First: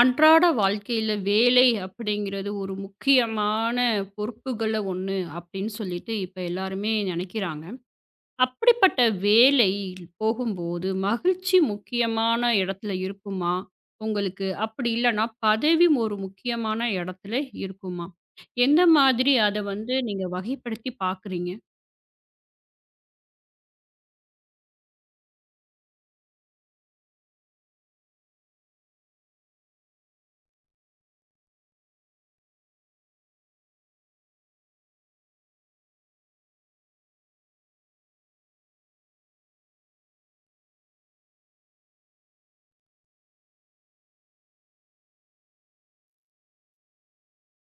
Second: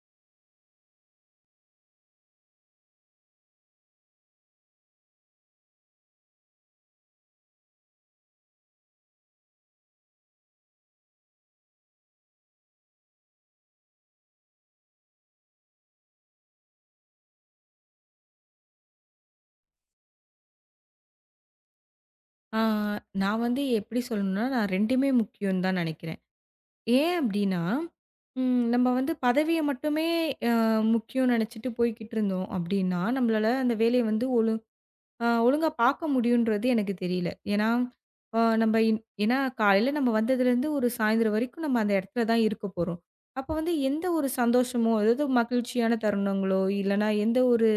அன்றாட வாழ்க்கையில வேலை அப்படிங்கிறது ஒரு முக்கியமான பொறுப்புகள்ல ஒண்ணு அப்படின்னு சொல்லிட்டு இப்ப எல்லாருமே நினைக்கிறாங்க. அப்படிப்பட்ட வேலை போகும்போது மகிழ்ச்சி முக்கியமான இடத்துல இருக்குமா? உங்களுக்கு அப்படி இல்லன்னா பதவியும் ஒரு முக்கியமான இடத்துல இருக்குமா? எந்த மாதிரி அத வந்து நீங்க வகைப்படுத்தி பார்க்குறீங்க? ஆ, நான் வந்து எப்படி சொல்லணும்னா, நான் 2மே முக்கியம்னு தான் நினைக்கிறேன். ஏன் அப்படின்னா, நம்ம வந்து பதவிய மட்டுமே அ முக்கியம்னு நினைச்சுட்டு போய்க்கிட்டு இருந்தோம் அப்படின்னா, நம்மளால அந்த வேலைய வந்து ஒழுங்கா பார்க்க முடியுன்றது எனக்கு தெரியல. ஏன்னா, அ நம்ம இன் ஏன்னா காலையில நம்ம வந்ததுலேருந்து ஒரு சாயந்தரம் வரைக்கும் நம்ம அந்த இடத்துல தான் இருக்க போறோம். அப்ப வந்து எந்த ஒரு சந்தோஷமோ, அதாவது மகிழ்ச்சியான தருணங்களோ, இல்லன்னா எந்த ஒரு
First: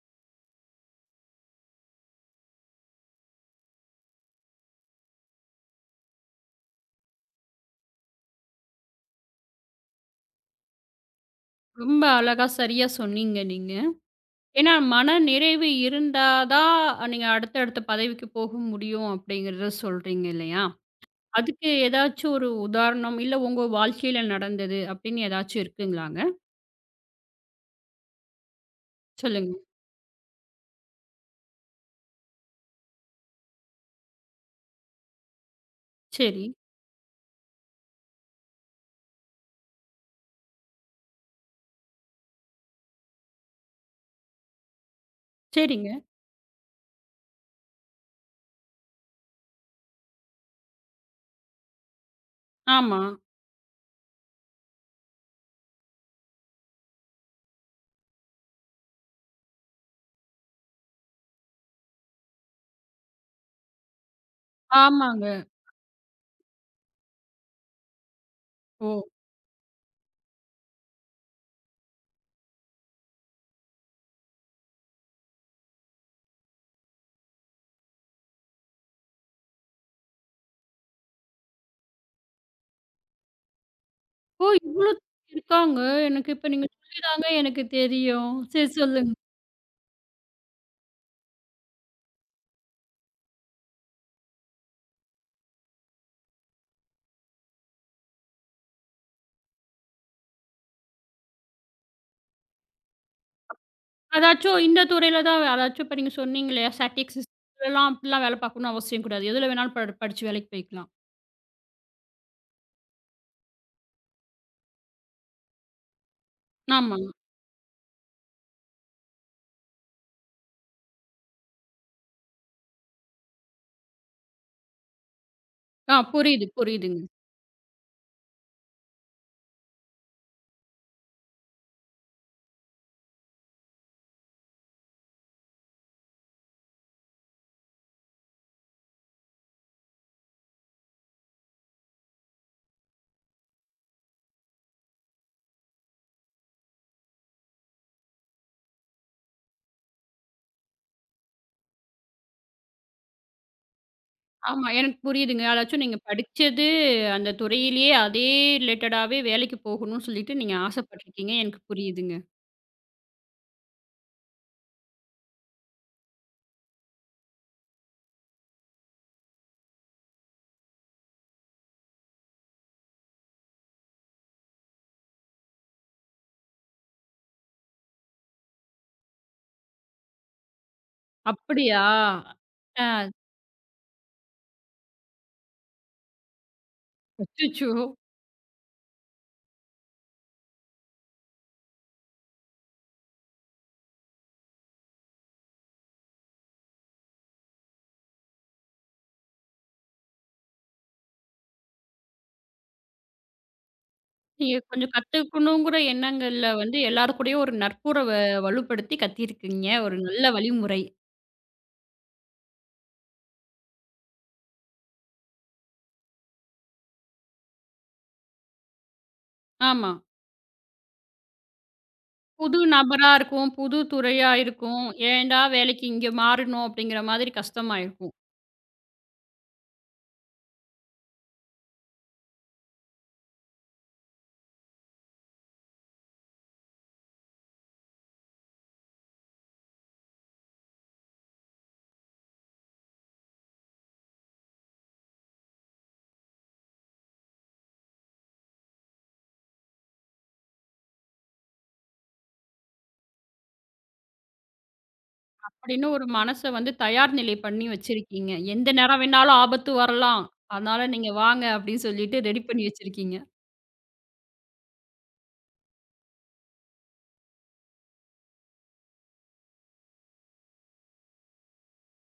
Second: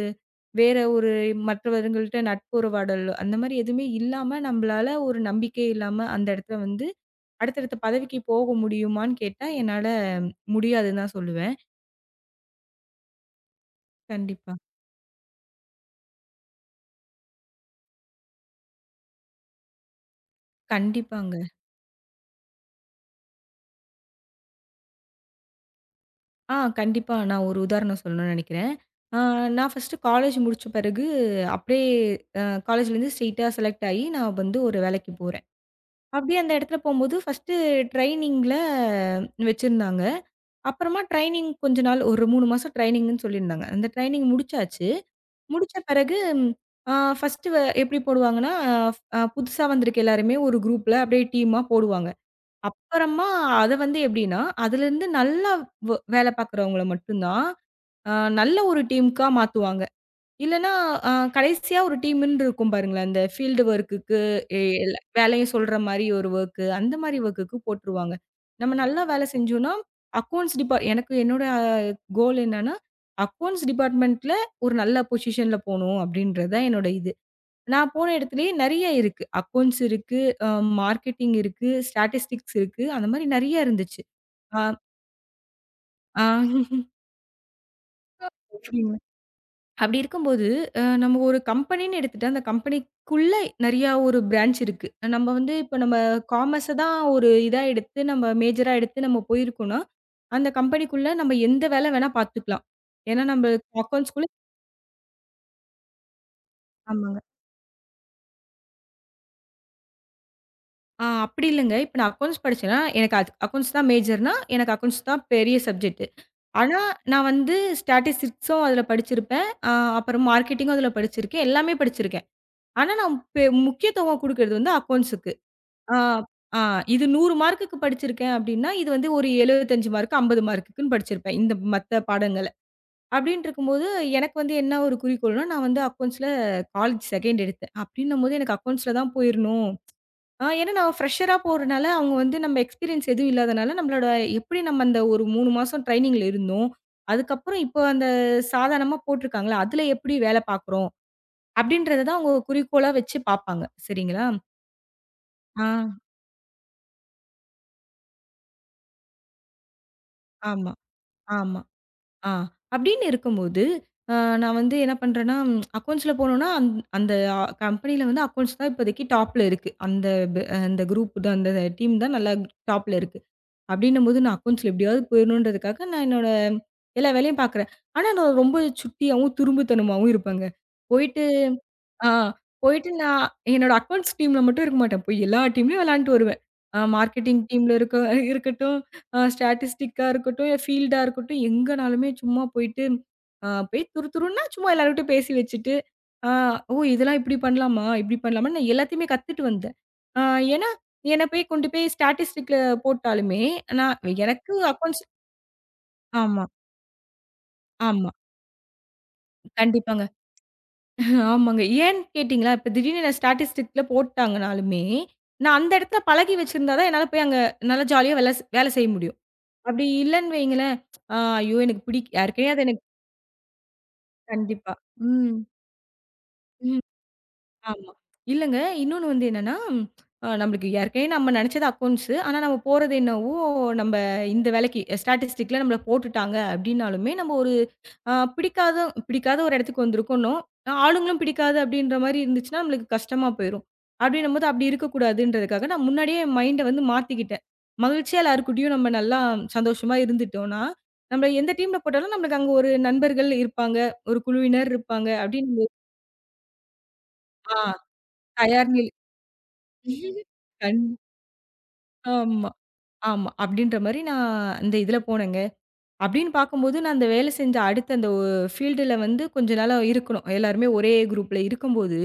வேற ஒரு மற்றவர்கள்ட்ட நட்புறவாடலோ, அந்த மாரி எதுவுமே இல்லாம நம்மளால ஒரு நம்பிக்கை இல்லாம அந்த இடத்துல வந்து அடுத்தடுத்த பதவிக்கு போக முடியுமான்னு கேட்டா, என்னால முடியாதுன்னு தான் சொல்லுவேன். ரொம்ப அழகா சரியா சொன்னீங்க நீங்க. கண்டிப்பா. ஏன்னா மன நிறைவு இருந்தா தான் நீங்க அடுத்த அடுத்த பதவிக்கு போக முடியும் அப்படிங்கிறத சொல்றீங்க இல்லையா? கண்டிப்பாங்க. அதுக்கு ஏதாச்சும் ஒரு உதாரணம், இல்ல உங்க வாழ்க்கையில நடந்தது அப்படின்னு ஏதாச்சும் இருக்குங்களாங்க? கண்டிப்பா நான் ஒரு உதாரணம் சொல்லணும்னு நெனைக்கிறேன். ஆ, சொல்லுங்க. நான் ஃபர்ஸ்ட்டு காலேஜ் முடிச்ச பிறகு அப்படியே காலேஜ்லேருந்து ஸ்ட்ரெயிட்டா செலக்ட் ஆயி, நான் வந்து ஒரு வேலைக்கு போறேன். அப்படியே சரி. அந்த இடத்துல போம்போது ஃபர்ஸ்ட்டு ட்ரெய்னிங்ல வச்சிருந்தாங்க. அப்புறமா ட்ரெய்னிங் கொஞ்ச நாள் ஒரு 3 மாசம் ட்ரெய்னிங்ன்னு சொல்லியிருந்தாங்க. அந்த ட்ரெய்னிங் முடிச்சாச்சு. முடிச்ச சரிங்க. பிறகு ஃபர்ஸ்ட்டு எப்படி போடுவாங்கன்னா, புதுசா வந்திருக்க எல்லாருமே ஒரு குரூப்ல அப்படியே டீமா போடுவாங்க. ஆமா. அப்புறமா அத வந்து எப்படின்னா, அதுலேருந்து நல்லா வேலை பார்க்குறவங்கள மட்டும் தான், அ நல்ல ஒரு டீமுக்கா மாத்துவாங்க. இல்லன்னா, அ கடைசியா ஒரு டீம்ன்னு இருக்கும் பாருங்களேன். அந்த ஃபீல்டு வொர்க்குக்கு எல்ல ஆமாங்க. வேலையும் சொல்ற மாரி ஒரு வொர்க்கு, அந்த மாரி வொர்க்குக்கு போட்டுருவாங்க. நம்ம ஓ! நல்லா வேலை செஞ்சோம்னா, அக்கவுண்ட்ஸ் டிபார்ட் எனக்கு என்னோட கோல் என்னன்னா, அக்கவுண்ட்ஸ் டிபார்ட்மெண்ட்ல ஒரு நல்ல பொசிஷன்ல போணும் அப்படின்றது தான் என்னோட இது. நான் போன இடத்துலயே நெறைய இருக்கு. அக்கவுண்ட்ஸ் இருக்கு, அ மார்க்கெட்டிங் இருக்கு, ஸ்டாட்டிஸ்டிக்ஸ் இருக்கு. அந்த மாரி நெறைய இருந்துச்சு. ஓ! ஆ இவ்ளோ இருக்காங்க. ஆ எனக்கு இப்ப நீங்க சொல்லி தாங்க எனக்கு தெரியும். சரி சொல்லுங்க. அப்படி இருக்கும்போது, நம்ம ஒரு கம்பெனின்னு எடுத்துட்டா, அந்த கம்பெனிக்குள்ள நெறையா ஒரு பிரான்ச் இருக்கு. நம்ம வந்து இப்ப நம்ம காமர்ஸ தான் ஒரு இதா எடுத்து, நம்ம மேஜரா எடுத்து நம்ம போயிருக்கோம்ன்னா, அந்த கம்பெனிக்குள்ள நம்ம எந்த வேலை வேணா பார்த்துக்கலாம். ஏன்னா நம்ம அக்கவுண்ட்ஸ்குள்ள அதாச்சும் இந்த துறையில தான் அதாச்சும் இப்ப நீங்க சொன்னீங்க இல்லையா? ஆமாங்க. ஸ்டாட்டிக்ஸ் இதெல்லாம் அப்படிலாம் வேலை பார்க்கணும்னு அவசியம் கிடையாது. எதுல வேணாலும் ப படிச்சு வேலைக்கு போய்க்கலாம். அப்படி இல்லங்க. இப்ப நான் அக்கவுண்ட்ஸ் படிச்சேன்னா, எனக்கு அது அக்கவுண்ட்ஸ் தான் மேஜர்னா, எனக்கு அக்கவுண்ட்ஸ் தான் பெரிய சப்ஜெக்ட். ஆனா, ஆமா. நான் வந்து ஸ்டாட்டிஸ்டிக்ஸும் அதுல படிச்சிருப்பேன். அப்புறம் மார்க்கெட்டிங்கும் அதுல படிச்சிருக்கேன். எல்லாமே படிச்சிருக்கேன். ஆனா, நான் முக்கியத்துவம் குடுக்குறது வந்து அக்கவுண்ட்ஸுக்கு. ஆ ஆ, புரியுது, ஆ புரியுதுங்க. இது 100 மார்க்குக்கு படிச்சிருக்கேன் அப்டின்னா, இது வந்து ஒரு 75 மார்க், 50 மார்க்குக்குன்னு படிச்சிருப்பேன். இந்த மத்த பாடங்கள. அப்டின்ட்டு இருக்கும்போது, எனக்கு வந்து என்ன ஒரு குறிக்கோள்னா, நான் வந்து அக்கவுண்ட்ஸ்ல காலேஜ் செகண்ட் எடுத்தேன். அப்டின்னும்போது எனக்கு அக்கவுண்ட்ஸ்ல தான் போயிரணும். ஏன்னா நான் ஃப்ரெஷரா போறனால, அவங்க வந்து நம்ம எக்ஸ்பீரியன்ஸ் எதுவும் இல்லாதனால, நம்மளோட எப்டி நம்ம அந்த ஒரு 3 மாசம் ட்ரெய்னிங்ல இருந்தோம். அதுக்கப்புறம் இப்போ அந்த சாதாரணமா போட்ருக்காங்கல்ல, அதுல எப்டி வேல பாக்குறோம்? அப்டின்றத தான் அவங்க குறிக்கோளா வச்சு பாப்பாங்க. சரிங்களா? ஆமா. எனக்கு புரியுதுங்க. ஆ, அதாச்சும் நீங்க படிச்சது அந்த துறையிலேயே அதே ரிலேட்டடாவே வேலைக்கு போகணும்னு சொல்லிட்டு நீங்க ஆமா, ஆசைப்பட்டுருக்கீங்க. ஆமா. எனக்கு புரியுதுங்க. ஆ. அப்படின்னு இருக்கும்போது, அ நான் வந்து என்ன பண்றேன்னா, அக்கவுண்ட்ஸ்ல போனோம்னா, அந் அந்த அ கம்பெனியில வந்து அக்கவுண்ட்ஸ் தான் இப்போதைக்கு டாப்ல இருக்கு. அந்த பே அந்த குரூப் தான், அந்த டீம் தான் நல்லா டாப்ல இருக்கு. அப்படின்னும்போது நான் அக்கவுண்ட்ஸ்ல எப்படியாவது போயிடணுன்றதுக்காக, நான் என்னோட எல்லா வேலையும் பார்க்குறேன். ஆனா நான் ரொம்ப சுட்டியாவும், துரும்புத்தனமாவும் இருப்பேங்க. போயிட்டு அப்படியா? ஆ ஆ போயிட்டு நான் என்னோட அக்கவுண்ட்ஸ் டீம்ல மட்டும் இருக்க மாட்டேன். போய் எல்லா டீம்லயும் விளையாண்டுட்டு வருவேன். மார்க்கெட்டிங் அச்சச்சோ! டீம்ல இருக்க இருக்கட்டும், ஸ்டாட்டிஸ்டிக்கா இருக்கட்டும், ஃபீல்டா இருக்கட்டும், எங்கனாலுமே சும்மா போயிட்டு, போய் துருதுருன்னா சும்மா எல்லார்கிட்டயும் பேசி வச்சுட்டு, அ ஓ! இதெல்லாம் இப்படி பண்ணலாமா? இப்படி பண்ணலாமான்னு நான் எல்லாத்தையுமே கத்துட்டு வந்தேன். அ ஏன்னா, என்ன போய் கொண்டு போய் ஸ்டாட்டிஸ்டிக்ல போட்டாலுமே, நான் எனக்கு நீங்க கொஞ்சம் அக்கவுண்ட்ஸ் கத்துக்கணுங்கிற ஆமா, எண்ணங்கள்ல வந்து எல்லார் கூடயும் ஒரு ஆமா. நட்புறவ வலுப்படுத்தி கத்திருக்கீங்க. ஒரு கண்டிப்பாங்க. நல்ல வழிமுறை. ஆமாங்க. ஏன்னு கேட்டீங்களா, இப்ப திடீர்னு என்ன ஸ்டாட்டிஸ்டிக்ல போட்டாங்கனாலுமே, நான் அந்த இடத்துல பழகி வச்சிருந்தா தான் என்னால போய் அங்க நல்லா ஜாலியா வேலை செய்ய முடியும். அப்படி ஆமா. இல்லன்னு வையுங்களேன், "ஐயோ! எனக்கு யார் புது கிடையாது எனக்கு" நபரா இருக்கும், புது துறையா கண்டிப்பா. இருக்கும். ம். ஏன்டா வேலைக்கு இங்க மாறணும் அப்படிங்கிற மாதிரி கஷ்டமா ஆமா. இருக்கும். இல்லங்க. இன்னொன்னு வந்து என்னன்னா, நம்மளுக்கு ஏற்கனவே நம்ம நெனச்சது அக்கவுண்ட்ஸ். ஆனா நம்ம போறது என்னவோ, நம்ம இந்த வேலைக்கு ஸ்டாட்டிஸ்டிக்ல நம்மள போட்டுட்டாங்க அப்டின்னாலுமே, நம்ம ஒரு பிடிக்காத பிடிக்காத ஒரு இடத்துக்கு வந்திருக்கோம்னோ, ஆளுங்களும் பிடிக்காது அப்டின்ற மாரி இருந்துச்சுன்னா, நம்மளுக்கு கஷ்டமா போயிரும். அப்டின்னும்போது அப்டி இருக்கக்கூடாதுன்றதுக்காக நான் முன்னாடியே என் மைண்ட வந்து மாத்திக்கிட்டேன். மகிழ்ச்சியா எல்லார்கிட்டயும் நம்ம நல்லா சந்தோஷமா இருந்துட்டோம்னா, நம்ம எந்த டீம்ல போட்டாலும் நம்மளுக்கு அங்க ஒரு நண்பர்கள் இருப்பாங்க, ஒரு குழுவினர் இருப்பாங்க அப்டின்னு அப்படின்னு ஒரு மனச வந்து தயார் நிலை ஆ பண்ணி வச்சிருக்கீங்க. எந்த தயார் நேரம் வேணாலும் ஆபத்து வரலாம். கண் அதனால நீங்க வாங்க அப்படின்னு சொல்லிட்டு ரெடி ஆமா, பண்ணி வச்சிருக்கீங்க. ஆமா. அப்டின்ற மாரி நான் அந்த இதுல போனேங்க. அப்டின்னு பார்க்கும்போது, நான் அந்த வேலை செஞ்ச அடுத்த அந்த ஃபீல்டுல வந்து கொஞ்ச நாளா இருக்கணும். எல்லாருமே ஒரே குரூப்ல இருக்கும்போது,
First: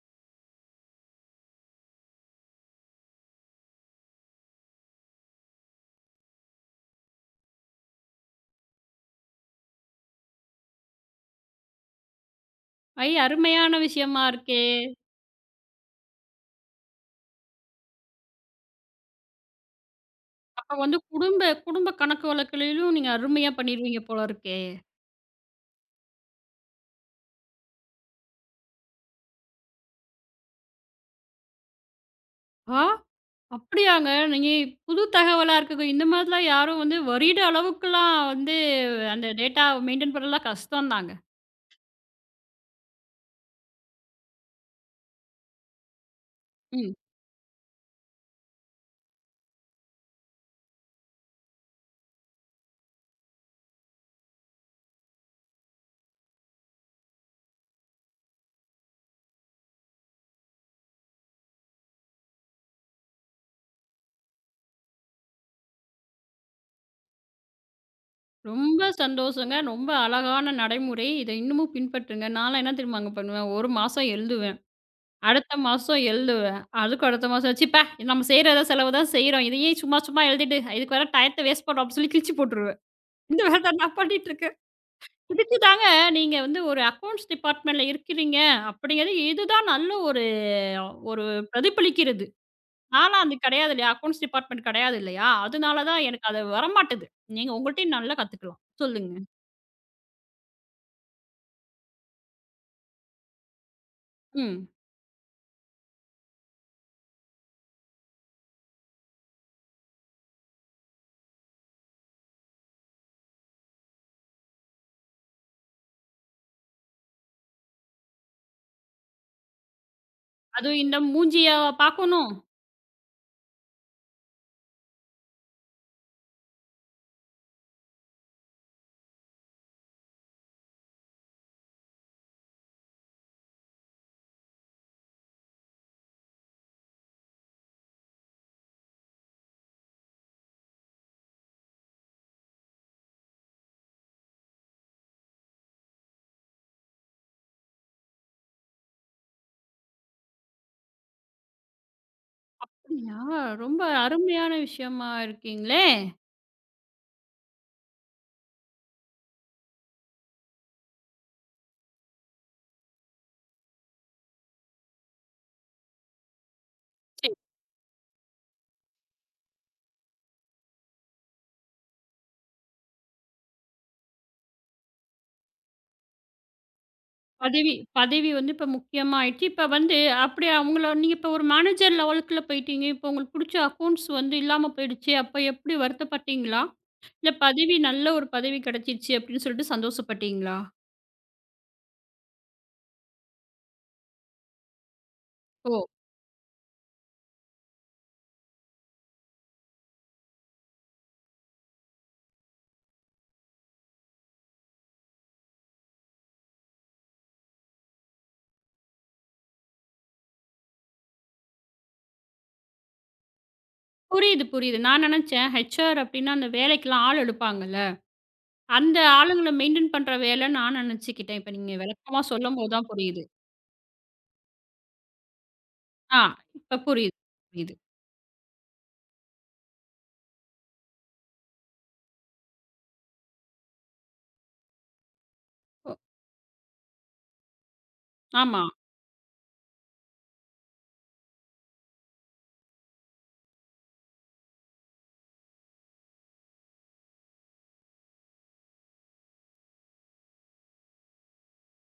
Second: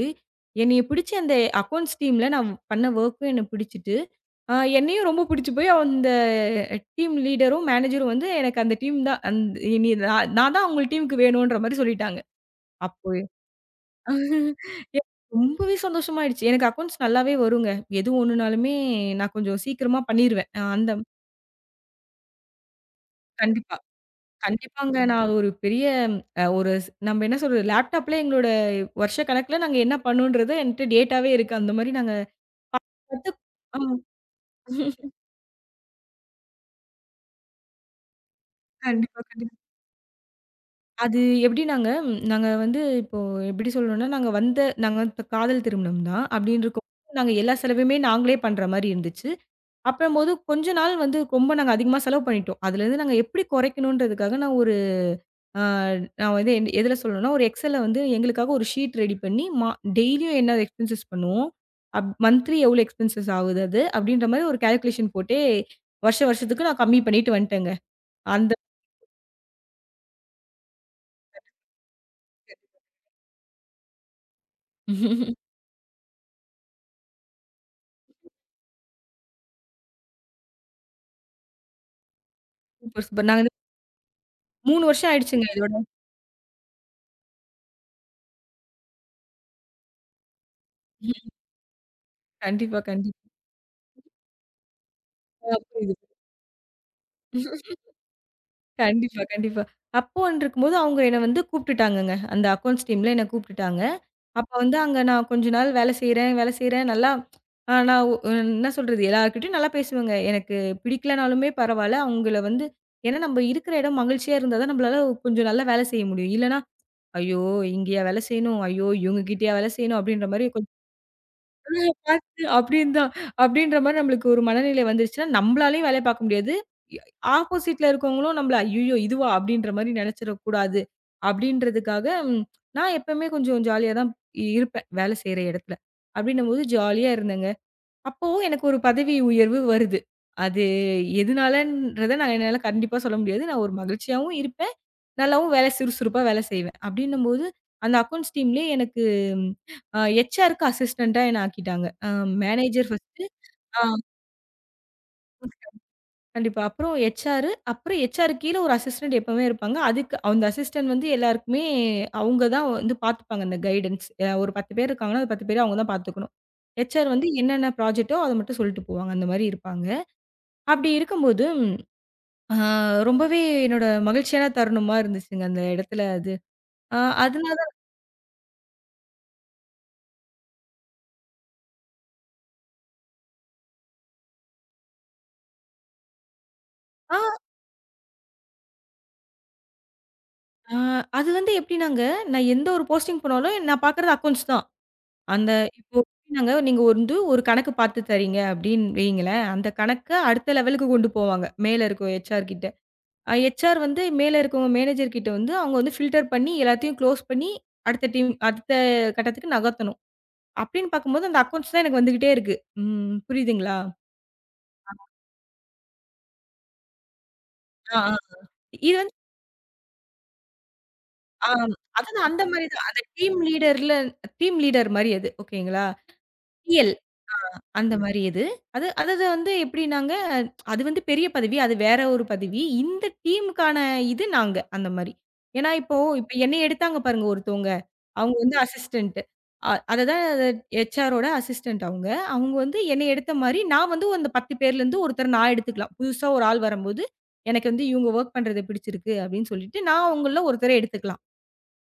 என்னைய பிடிச்சு அந்த அக்கவுண்ட்ஸ் டீம்ல நான் பண்ண வொர்க்கும் என்ன பிடிச்சிட்டு, என்னையும் ரொம்ப பிடிச்சு போய் அந்த டீம் லீடரும், மேனேஜரும் வந்து எனக்கு அந்த டீம் தான் நீ நான் நான் தான் உங்க டீமுக்கு வேணுன்ற மாரி சொல்லிட்டாங்க. ஐ அப்போ அருமையான விஷயமா இருக்கே! எ ரொம்பவே சந்தோஷமாயிடுச்சு. எனக்கு அக்கவுண்ட்ஸ் நல்லாவே வருங்க. எது ஒண்ணுனாலுமே நான் கொஞ்சம் சீக்கிரமா பண்ணிருவேன். அ அப்ப அந்த வந்து குடும்ப குடும்ப கணக்கு வழக்குகளிலும் நீங்க அருமையா கண்டிப்பா. பண்ணிருவீங்க போல இருக்கே! கண்டிப்பாங்க. நான் அது ஒரு பெரிய அ ஒரு ஸ் நம்ம என்ன சொல்றது? லேப்டாப்ல எங்களோட வருஷ கணக்குல நாங்க என்ன பண்ணோன்றது என்ட்ட டேட்டாவே இருக்கு. அந்த மாரி நாங்க ஆ கத்து ஆ அப்படியாங்க? நீங்க புது தகவலா இருக்குங்க. இந்த மாதிரிலாம் யாரும் வந்து வருட அளவுக்குலாம் வந்து கண்டிப்பா, அந்த கண்டிப்பா. டேட்டா மெயின்டெயின் பண்ணலாம் கஷ்டம் தாங்க. அது எப்படினாங்க, நாங்க நாங்க வந்து இப்போ எப்படி சொல்லணும்னா, நாங்க இப்ப காதல் திருமணம் தான். அப்படின்னு இருக்கோம். ம். நாங்க எல்லா செலவுமே நாங்களே பண்ற மாரி இருந்துச்சு. அப்பம்போது கொஞ்ச நாள் வந்து ரொம்ப நாங்க அதிகமா செலவு பண்ணிட்டோம். அதுலேருந்து நாங்க எப்படி குறைக்கணுன்றதுக்காக நான் ஒரு அ நான் வந்து என் எதுல சொல்லணும்னா, ஒரு எக்ஸல்ல வந்து எங்களுக்காக ஒரு ஷீட் ரெடி பண்ணி டெய்லியும் என்ன எக்ஸ்பென்சஸ் பண்ணுவோம், மந்த்லி எவ்வளோ எக்ஸ்பென்சஸ் ஆகுது அது அப்படின்ற மாரி ஒரு கால்குலேஷன் போட்டே வருஷம் வருஷத்துக்கு நான் கம்மி பண்ணிட்டு வந்துட்டேங்க. அந்த ரொம்ப சந்தோஷங்க. ரொம்ப அழகான நடைமுறை. இத இன்னமும் பின்பற்றுங்க. நான்லாம் என்ன தெரியுமாங்க பண்ணுவேன்? 1 மாசம் எழுதுவேன். அடுத்த மாசம் எழுதுவேன். அதுக்கு அடுத்த மாசம், "ச்சீ பே! நம்ம செய்ற செலவு தான் செய்றோம். இத ஏன் சும்மா சும்மா எழுதிட்டு, இதுக்கு வேற டயத்த வேஸ்ட் பண்றோம்." அப்படி சொல்லி கிழிச்சு போட்டுருவேன். Super, super. இந்த நாங்க வந்து வேல தான் நான் பண்ணிட்டுருக்கேன். 3 வருஷம் ஆயிடுச்சுங்க இதுக்கு இதோட. தாங்க நீங்க வந்து ஒரு அக்கவுண்ட்ஸ் டிபார்ட்மெண்ட்ல இருக்கிறீங்க அப்படிங்கிறது இதுதான் நல்ல ஒரு ஒரு பிரதிபலிக்கிறது. கண்டிப்பா, கண்டிப்பா. நான்லாம் அது கிடையாது இல்லையா? அக்கவுண்ட்ஸ் டிபார்ட்மெண்ட் கிடையாது இல்லையா? அதனால தான் புரியுது. எனக்கு அது வரமாட்டுது. நீங்க உங்கள்ட்டயும் நல்லா கத்துக்கலாம். சொல்லுங்க. கண்டிப்பா, கண்டிப்பா. அப்போன்ருக்கும்போது அவங்க என்ன வந்து கூப்பிட்டுட்டாங்கங்க. அந்த அக்கவுண்ட்ஸ் டீம்ல என்ன கூப்பிட்டுட்டாங்க. அப்ப ம். வந்து அங்க நான் கொஞ்ச நாள் வேலை செய்றேன், வேலை செய்றேன். நல்லா அ நான் ஒ என்ன சொல்றது? எல்லார்கிட்டயும் நல்லா பேசுவேங்க. எனக்கு பிடிக்கலனாலுமே பரவால்ல. அவங்கள வந்து ஏன்னா நம்ப இருக்கிற இடம் மகிழ்ச்சியா இருந்தா தான் நம்பளால கொஞ்சம் நல்லா வேலை செய்ய முடியும். இல்லன்னா, "ஐயோ! இங்கேயா வேலை செய்யணும்? ஐயோ! இவங்ககிட்டயா வேலை செய்யணும்?" அப்படின்ற மாரி கொஞ்சம் அதுவும் இந்த மூஞ்சிய அ பார்க்கணும். பார்த்து அப்படின்னு தான். அப்படின்ற மாரி நம்மளுக்கு ஒரு மனநிலை வந்துருச்சுன்னா, நம்மளாலயும் வேலைய பார்க்க முடியாது. எ ஆப்போசிட்ல இருக்கவங்களும் நம்மள "ஐய்யய்யோ! இதுவா?" அப்படின்ற மாரி நெனச்சிறக்கூடாது. அப்படின்றதுக்காக நான் எப்பவுமே கொஞ்சம் ஜாலியா தான் இருப்பேன். வேலை செய்ற இடத்துல. அப்படின்னும்போது ஜாலியா இருந்தேங்க. அப்போ எனக்கு ஒரு பதவி உயர்வு வருது. அது எதுனாலன்றத நான் என்னால கண்டிப்பா சொல்ல முடியாது. நான் ஒரு மகிழ்ச்சியாவும் இருப்பேன். நல்லாவும் சுறுசுறுப்பா வேலை செய்வேன். அப்டின்னும்போது, அந்த அக்கவுண்ட்ஸ் டீம்லயே எனக்கு ஹெச்ஆர்‌க்கு அசிஸ்டன்ட்டா என்ன ஆக்கிட்டாங்க. அ மேனேஜர் அப்படியா? ஃபர்ஸ்ட்டு ஆ ரொம்ப அருமையான விஷயமா இருக்கீங்களே! கண்டிப்பா. அப்புறம் ஹெச்ஆர்‌க்கு கீழ ஒரு அசிஸ்டன்ட் எப்பவுமே இருப்பாங்க. அதுக்கு அந்த அசிஸ்டன்ட் வந்து எல்லாருக்குமே அவங்க தான் வந்து பார்த்துப்பாங்க அந்த கைடன்ஸ். ஒரு 10 பேர் இருக்காங்கன்னா, அது 10 பேரையும் அவங்க தான் பார்த்துக்கணும். ஹெச்ஆர் வந்து சரி. என்னென்ன ப்ராஜெக்ட்டோ அத மட்டும் சொல்லிட்டு போவாங்க. அந்த மாரி இருப்பாங்க. அப்படி இருக்கும்போது, ஆ ரொம்பவே என்னோட மகிழ்ச்சியான தருணமா இருந்துச்சுங்க அந்த இடத்துல அது. ஆ அதனால பதவி பதவி வந்து இப்ப முக்கியமா ஆயிடுச்சு. இப்ப வந்து அப்படியே அவங்கள நீங்க இப்ப ஒரு மேனேஜர் லெவலுக்குள்ள போயிட்டீங்க. இப்ப உங்களுக்கு புடிச்ச அக்கவுண்ட்ஸ் வந்து இல்லாம போயிடுச்சு. அப்ப எப்படி வருத்தப்பட்டீங்களா? ஆ. இல்ல பதவி நல்ல ஒரு பதவி கிடைச்சிருச்சு அப்படின்னு சொல்லிட்டு சந்தோஷப்பட்டீங்களா? ஆ அது வந்து எப்படின்னாங்க, நான் எந்த ஒரு போஸ்டிங் போனாலும் நான் பார்க்குறது அக்கவுண்ட்ஸ் தான். அந்த ஓ! இப்போ எப்படின்னாங்க, நீங்க வந்து ஒரு கணக்கு பார்த்து தர்றீங்க அப்படின்னு வையுங்களேன், அந்த கணக்க அடுத்த லெவலுக்கு கொண்டு போவாங்க. மேல இருக்க ஹெச்ஆர் கிட்ட. ஹெச்ஆர் வந்து மேல இருக்கவங்க மேனேஜர் கிட்ட வந்து அவங்க வந்து ஃபில்டர் பண்ணி எல்லாத்தையும் க்ளோஸ் பண்ணி அடுத்த கட்டத்துக்கு நகர்த்தணும். அப்படின்னு பார்க்கும்போது அந்த அக்கவுண்ட்ஸ் தான் எனக்கு வந்துகிட்டே இருக்கு. ம் புரியுதுங்களா? புரியுது, புரியுது. நான் நினைச்சேன் ஹெச்ஆர் அப்படின்னா அந்த வேலைக்கெல்லாம் ஆள் எடுப்பாங்கல்ல. ஆ, ஆ. இது அந்த ஆளுங்கள மெயின்டெயின் பண்ற வேலைன்னு நான் நினைச்சுக்கிட்டேன். இப்ப ஆம். நீங்க விளக்கமா அதுதான் அந்த மாரி சொல்லும்போது தான். தான் அந்த புரியுது. டீம் லீடர்ல டீம் லீடர் மாரி அது. ஓகேங்களா? ஆ இப்ப டிஎல் புரியுது, புரியுது. அந்த மாரி இது. அது அதது வந்து எப்படின்னாங்க, அது வந்து பெரிய பதவி. அது வேற ஒரு பதவி. இந்த டீமுக்கான இது நாங்க, அந்த மாரி. ஏன்னா ஓ! இப்ப என்னைய எடுத்தாங்க பாருங்க ஒருத்தவங்க. அவங்க வந்து ஆமா. அசிஸ்டன்ட். அததான் ஹெச்ஆரோட அசிஸ்டன்ட் அவங்க. அவங்க வந்து என்னைய எடுத்த மாரி, நான் வந்து அந்த 10 பேர்லருந்து ஒருத்தர நான் எடுத்துக்கலாம். புதுசா ஒரு ஆள் வரம்போது, எனக்கு வந்து இவங்க வொர்க் பண்றது பிடிச்சிருக்கு அப்படின்னு சொல்லிட்டு, நான் அவங்கள்ல ஒருத்தர எடுத்துக்கலாம்.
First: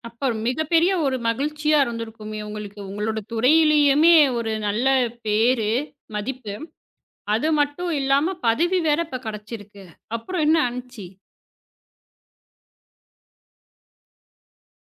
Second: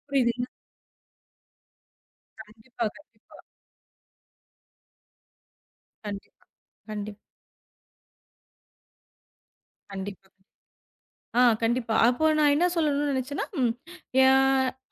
அப்ப புரியுதுங் மிகப்பெரிய ஒரு மகிழ்ச்சியா இருந்திருக்குமே உங்களுக்கு. கண்டிப்பா, உங்களோட கண்டிப்பா, துறையிலேயுமே ஒரு நல்ல பேரு, கண்டிப்பா. மதிப்பு. கண்டிப் அது மட்டும் இல்லாம பதவி வேற இப்ப கிடைச்சிருக்கு. கண்டிப்பா. அப்புறம் என்ன ஆனுச்சு? கண்டிப்பா. அப்போ நான் என்ன சொல்லணும்னு நினைச்சேன்னா, ம் யா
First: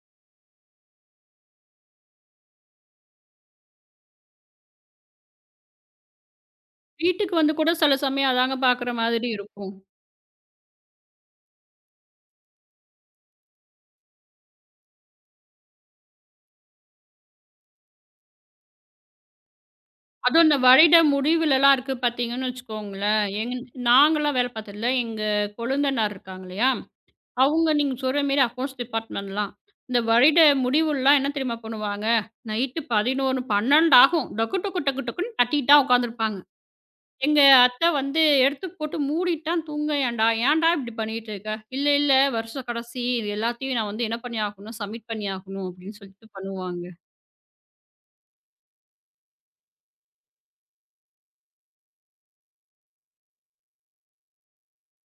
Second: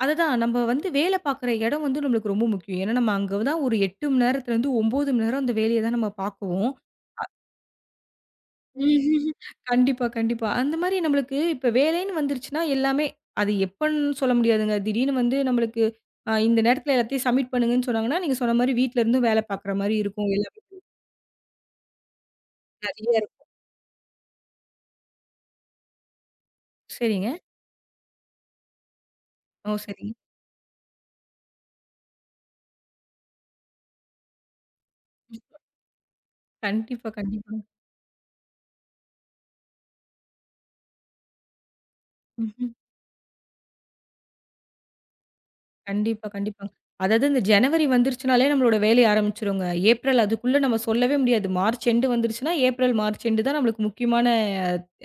அதுதான் நம்ம வந்து வேலை பார்க்குற இடம் வந்து நம்மளுக்கு ரொம்ப முக்கியம். ஏன்னா, நம்ம அங்க தான் ஒரு 8 மணி நேரத்துலருந்து 9 மணி நேரம் அந்த வேலைய தான் நம்ம பார்க்குவோம். வீட்டுக்கு வந்து கூட சில சமயம் அதாங்க பார்க்குற மாதிரி ம்ஹும். இருக்கும். கண்டிப்பா, கண்டிப்பா. அந்த மாரி நம்மளுக்கு இப்ப வேலைன்னு வந்துருச்சுன்னா, எல்லாமே அது எப்பன்னு சொல்ல முடியாதுங்க. திடீர்னு வந்து நம்மளுக்கு இந்த நேரத்துல எல்லாத்தையும் சப்மிட் பண்ணுங்கன்னு சொன்னாங்கன்னா, நீங்க சொன்ன மாரி வீட்ல இருந்தும் வேலை பார்க்குற மாரி இருக்கும். அதுவும் இந்த எல்லாமே வருட முடிவுலலாம் இருக்கு பார்த்தீங்கன்னு நெறைய வச்சுக்கோங்களேன். இருக்கும். நாங்கலாம் வேலை பார்த்ததுல எங்க கொழுந்தனார் இருக்காங்க இல்லையா? சரிங்க. அவங்க நீங்க சொல்ற மாரி அக்கவுண்ட்ஸ் டிபார்ட்மெண்ட்லாம். ஓ! இந்த சரிங்க. வருட முடிவுலலாம் என்ன தெரியுமா பண்ணுவாங்க? நைட்டு 11, 12 ஆகும். டொக்கு டொக்கு டொக்கு டொக்குன்னு தட்டிட்டு தான் உட்காந்துருப்பாங்க. கண்டிப்பா, எங்க கண்டிப்பா. அத்தை வந்து எடுத்து போட்டு மூடிட்டான் தூங்க ஏன்டா, ஏன்டா இப்படி பண்ணிட்டு இருக்க? இல்ல, இல்ல வருஷ கடைசி இது எல்லாத்தையும் நான் வந்து என்ன பண்ணி ஆகணும், சப்மிட் பண்ணி ஆகணும் அப்படின்னு கண்டிப்பா, சொல்லிட்டு கண்டிப்பாங்க. பண்ணுவாங்க. அதாவது இந்த ஜனவரி வந்துருச்சுனாலே நம்மளோட வேலை ஆரம்பிச்சுருங்க. ஏப்ரல் அதுக்குள்ள நம்ம சொல்லவே முடியாது. மார்ச் எண்டு வந்துருச்சுன்னா, ஏப்ரல், மார்ச் எண்டு தான் நம்மளுக்கு முக்கியமான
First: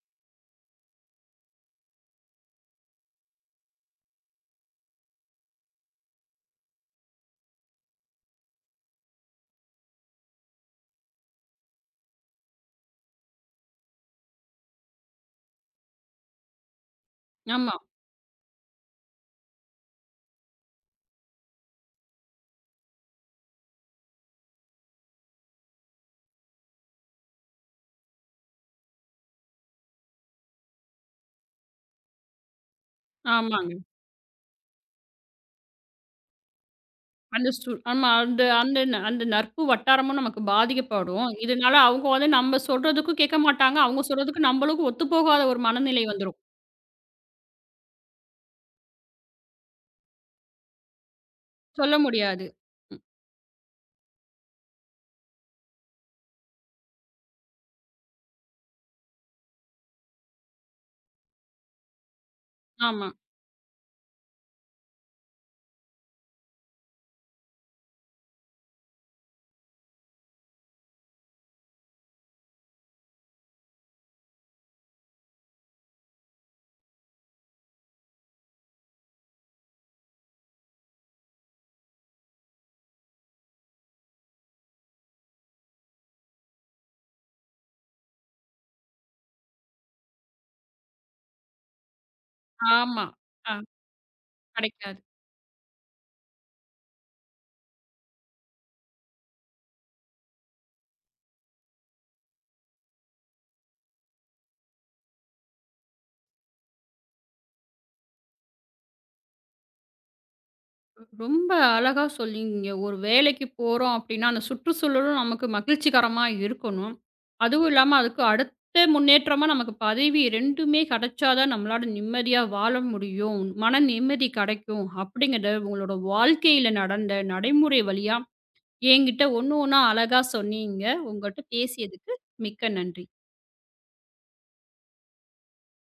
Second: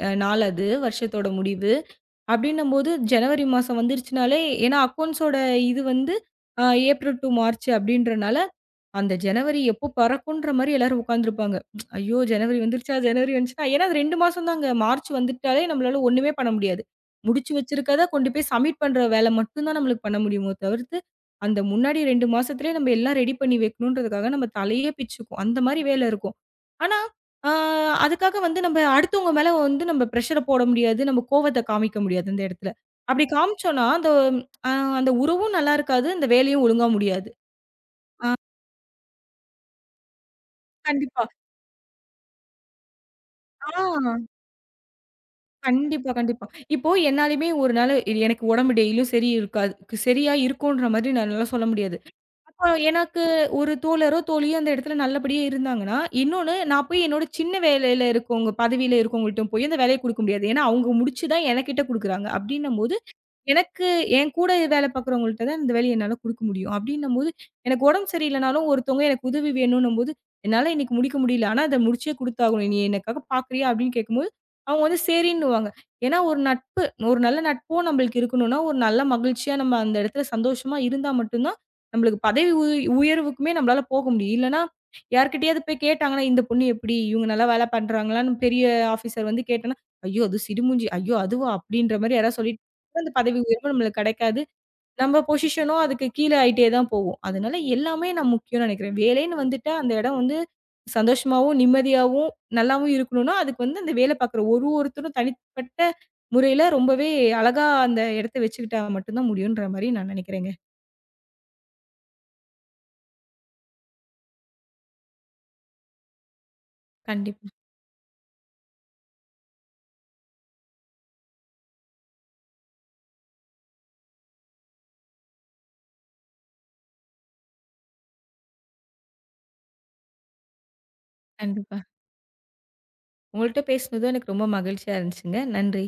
நாள் அது, வருஷத்தோட முடிவு. அப்டின்னும்போது ஜனவரி மாசம் வந்துருச்சுனாலே ஏன்னா அக்கவுண்ட்ஸோட இது வந்து அ ஏப்ரல் டூ மார்ச் அப்டின்றனால அந்த ஜனவரி எப்போ பறக்குன்ற மாரி எல்லாரும் உட்காந்துருப்பாங்க. ஐயோ! ஜனவரி வந்துருச்சா? ஜனவரி வந்துச்சுனா ஏன்னா அது 2 மாசம் தாங்க. மார்ச் வந்துட்டாலே நம்மளால ஒண்ணுமே பண்ண முடியாது. முடிச்சு ஆமா, வச்சிருக்கத கொண்டு போய் சப்மிட் பண்ற வேல மட்டும் தான் நம்மளுக்கு பண்ண முடியுமோ தவிர்த்து, அந்த முன்னாடி 2 மாசத்துலயே நம்ம எல்லாம் ரெடி பண்ணி வைக்கணுன்றதுக்காக நம்ம தலையே பிச்சுக்கும். அந்த மாரி வேல இருக்கும். ஆனா, ஆ அதுக்காக வந்து நம்ம அடுத்தவங்க மேல வந்து நம்ம பிரஷர போட முடியாது. நம்ம கோவத்த காமிக்க முடியாது அந்த இடத்துல. அப்படி ஆமாங்க. காமிச்சோம்னா, அ அந்த உறவும் நல்லா இருக்காது. அந்த வேலையும் ஒழுங்கா முடியாது. அந்த ஸ்டூ ஆமா, ஆ அந்த அந்த ந- அந்த நட்பு வட்டாரமும் நமக்கு கண்டிப்பா. பாதிக்கப்படும். இதனால அவங்க வந்து நம்ம சொல்றதுக்கும் கேட்க மாட்டாங்க. ஆ, அவங்க சொல்றதுக்கு நம்மளுக்கும் ஒத்துப்போகாத ஒரு மனநிலை கண்டிப்பா, வந்துரும். கண்டிப்பா. இப்போ என்னாலயுமே ஒரு நாள் இது எனக்கு உடம்பு டெய்லியும் சரி இருக்காது. சரியா இருக்குன்ற மாதிரி என்னால சொல்ல சொல்ல முடியாது. முடியாது. அப்போ எனக்கு ஒரு தோழரோ, தோழியோ அந்த இடத்துல நல்லபடியா இருந்தாங்கன்னா, இன்னொன்னு நான் போய் என்னோட சின்ன வேலையில இருக்கவங்க பதவியில இருக்கவங்கள்ட்ட போய் அந்த வேலைய குடுக்க முடியாது. ஏன்னா, அவங்க முடிச்சு தான் எனக்கிட்ட குடுக்குறாங்க. அப்படின்னும்போது ஆமா, எனக்கு என் கூட வேலை பார்க்குறவங்கள்ட்ட தான் இந்த வேலைய என்னால குடுக்க முடியும். அப்டின்னும்போது, எனக்கு உடம்பு சரியில்லனாலும் ஒருத்தவங்க எனக்கு உதவி வேணும்ன்னும்போது, என்னால இன்னைக்கு முடிக்க முடியல. ஆனா அத முடிச்சே குடுத்தாகணும். நீ எனக்காக பார்க்குறியா? அப்படின்னு கேட்கும்போது, அவங்க வந்து சரின்னுவாங்க. ஏன்னா ஒரு நட்பு, ஒரு நல்ல நட்பும் நம்மளுக்கு இருக்கணும்னா, ஒரு நல்ல மகிழ்ச்சியா நம்ம அந்த இடத்துல சந்தோஷமா இருந்தா மட்டும் தான், நம்மளுக்கு பதவி உ உயர்வுக்குமே நம்மளால போக முடியும். இல்லன்னா, யார்கிட்டயாவது போய் கேட்டாங்கன்னா, இந்த பொண்ணு எப்படி? இவங்க நல்லா வேலை பண்றாங்களான்னு பெரிய ஆஃபீசர் வந்து கேட்டோம்னா, ஐயோ! அது சிடுமூஞ்சி. ஐயோ! அதுவா? அப்படின்ற மாரி யாராவது ஆமா. அந்த பதவி ஆ, உயர்வு நம்மளுக்கு கிடைக்காது. கிடைக்காது. நம்ம பொசிஷனும் அதுக்கு கீழ ஆயிட்டே தான் போகும். அதனால எல்லாமே நான் முக்கியம்னு நெனைக்கிறேன். வேலைன்னு வந்துட்டா, அந்த இடம் வந்து சந்தோஷமாவும், நிம்மதியாவும், நல்லாவும் இருக்கணும்னா, அதுக்கு வந்து அந்த வேலை பார்க்குற ஒரு ஒருத்தரும் தனிப்பட்ட முறையில ரொம்பவே அழகா அந்த இடத்த வச்சுக்கிட்டா மட்டும் தான் முடியுன்ற மாரி நான் நெனைக்கிறேங்க. ரொம்ப அழகா சொன்னீங்க. ஒரு வேலைக்கு போறோம் அப்டின்னா, அந்த சுற்றுச்சூழலும் நமக்கு மகிழ்ச்சிகரமா இருக்கணும். கண்டிப்பா, அதுவும் இல்லாம அதுக்கு அடுத்த முன்னேற்றமா நமக்கு பதவி 2மே கிடைச்சா தான் நம்மளால நிம்மதியா வாழ முடியும். மன நிம்மதி கிடைக்கும். அப்படிங்கிறத உங்களோட வாழ்க்கையில நடந்த நடைமுறை வழியா என்கிட்ட ஒண்ணு ஒண்ணா அழகா சொன்னீங்க. உங்கள்ட்ட கண்டிப்பா. பேசியதுக்கு மிக்க நன்றி. உங்கள்ட்ட பேசுனதும் எனக்கு ரொம்ப மகிழ்ச்சியா இருந்துச்சுங்க. நன்றி.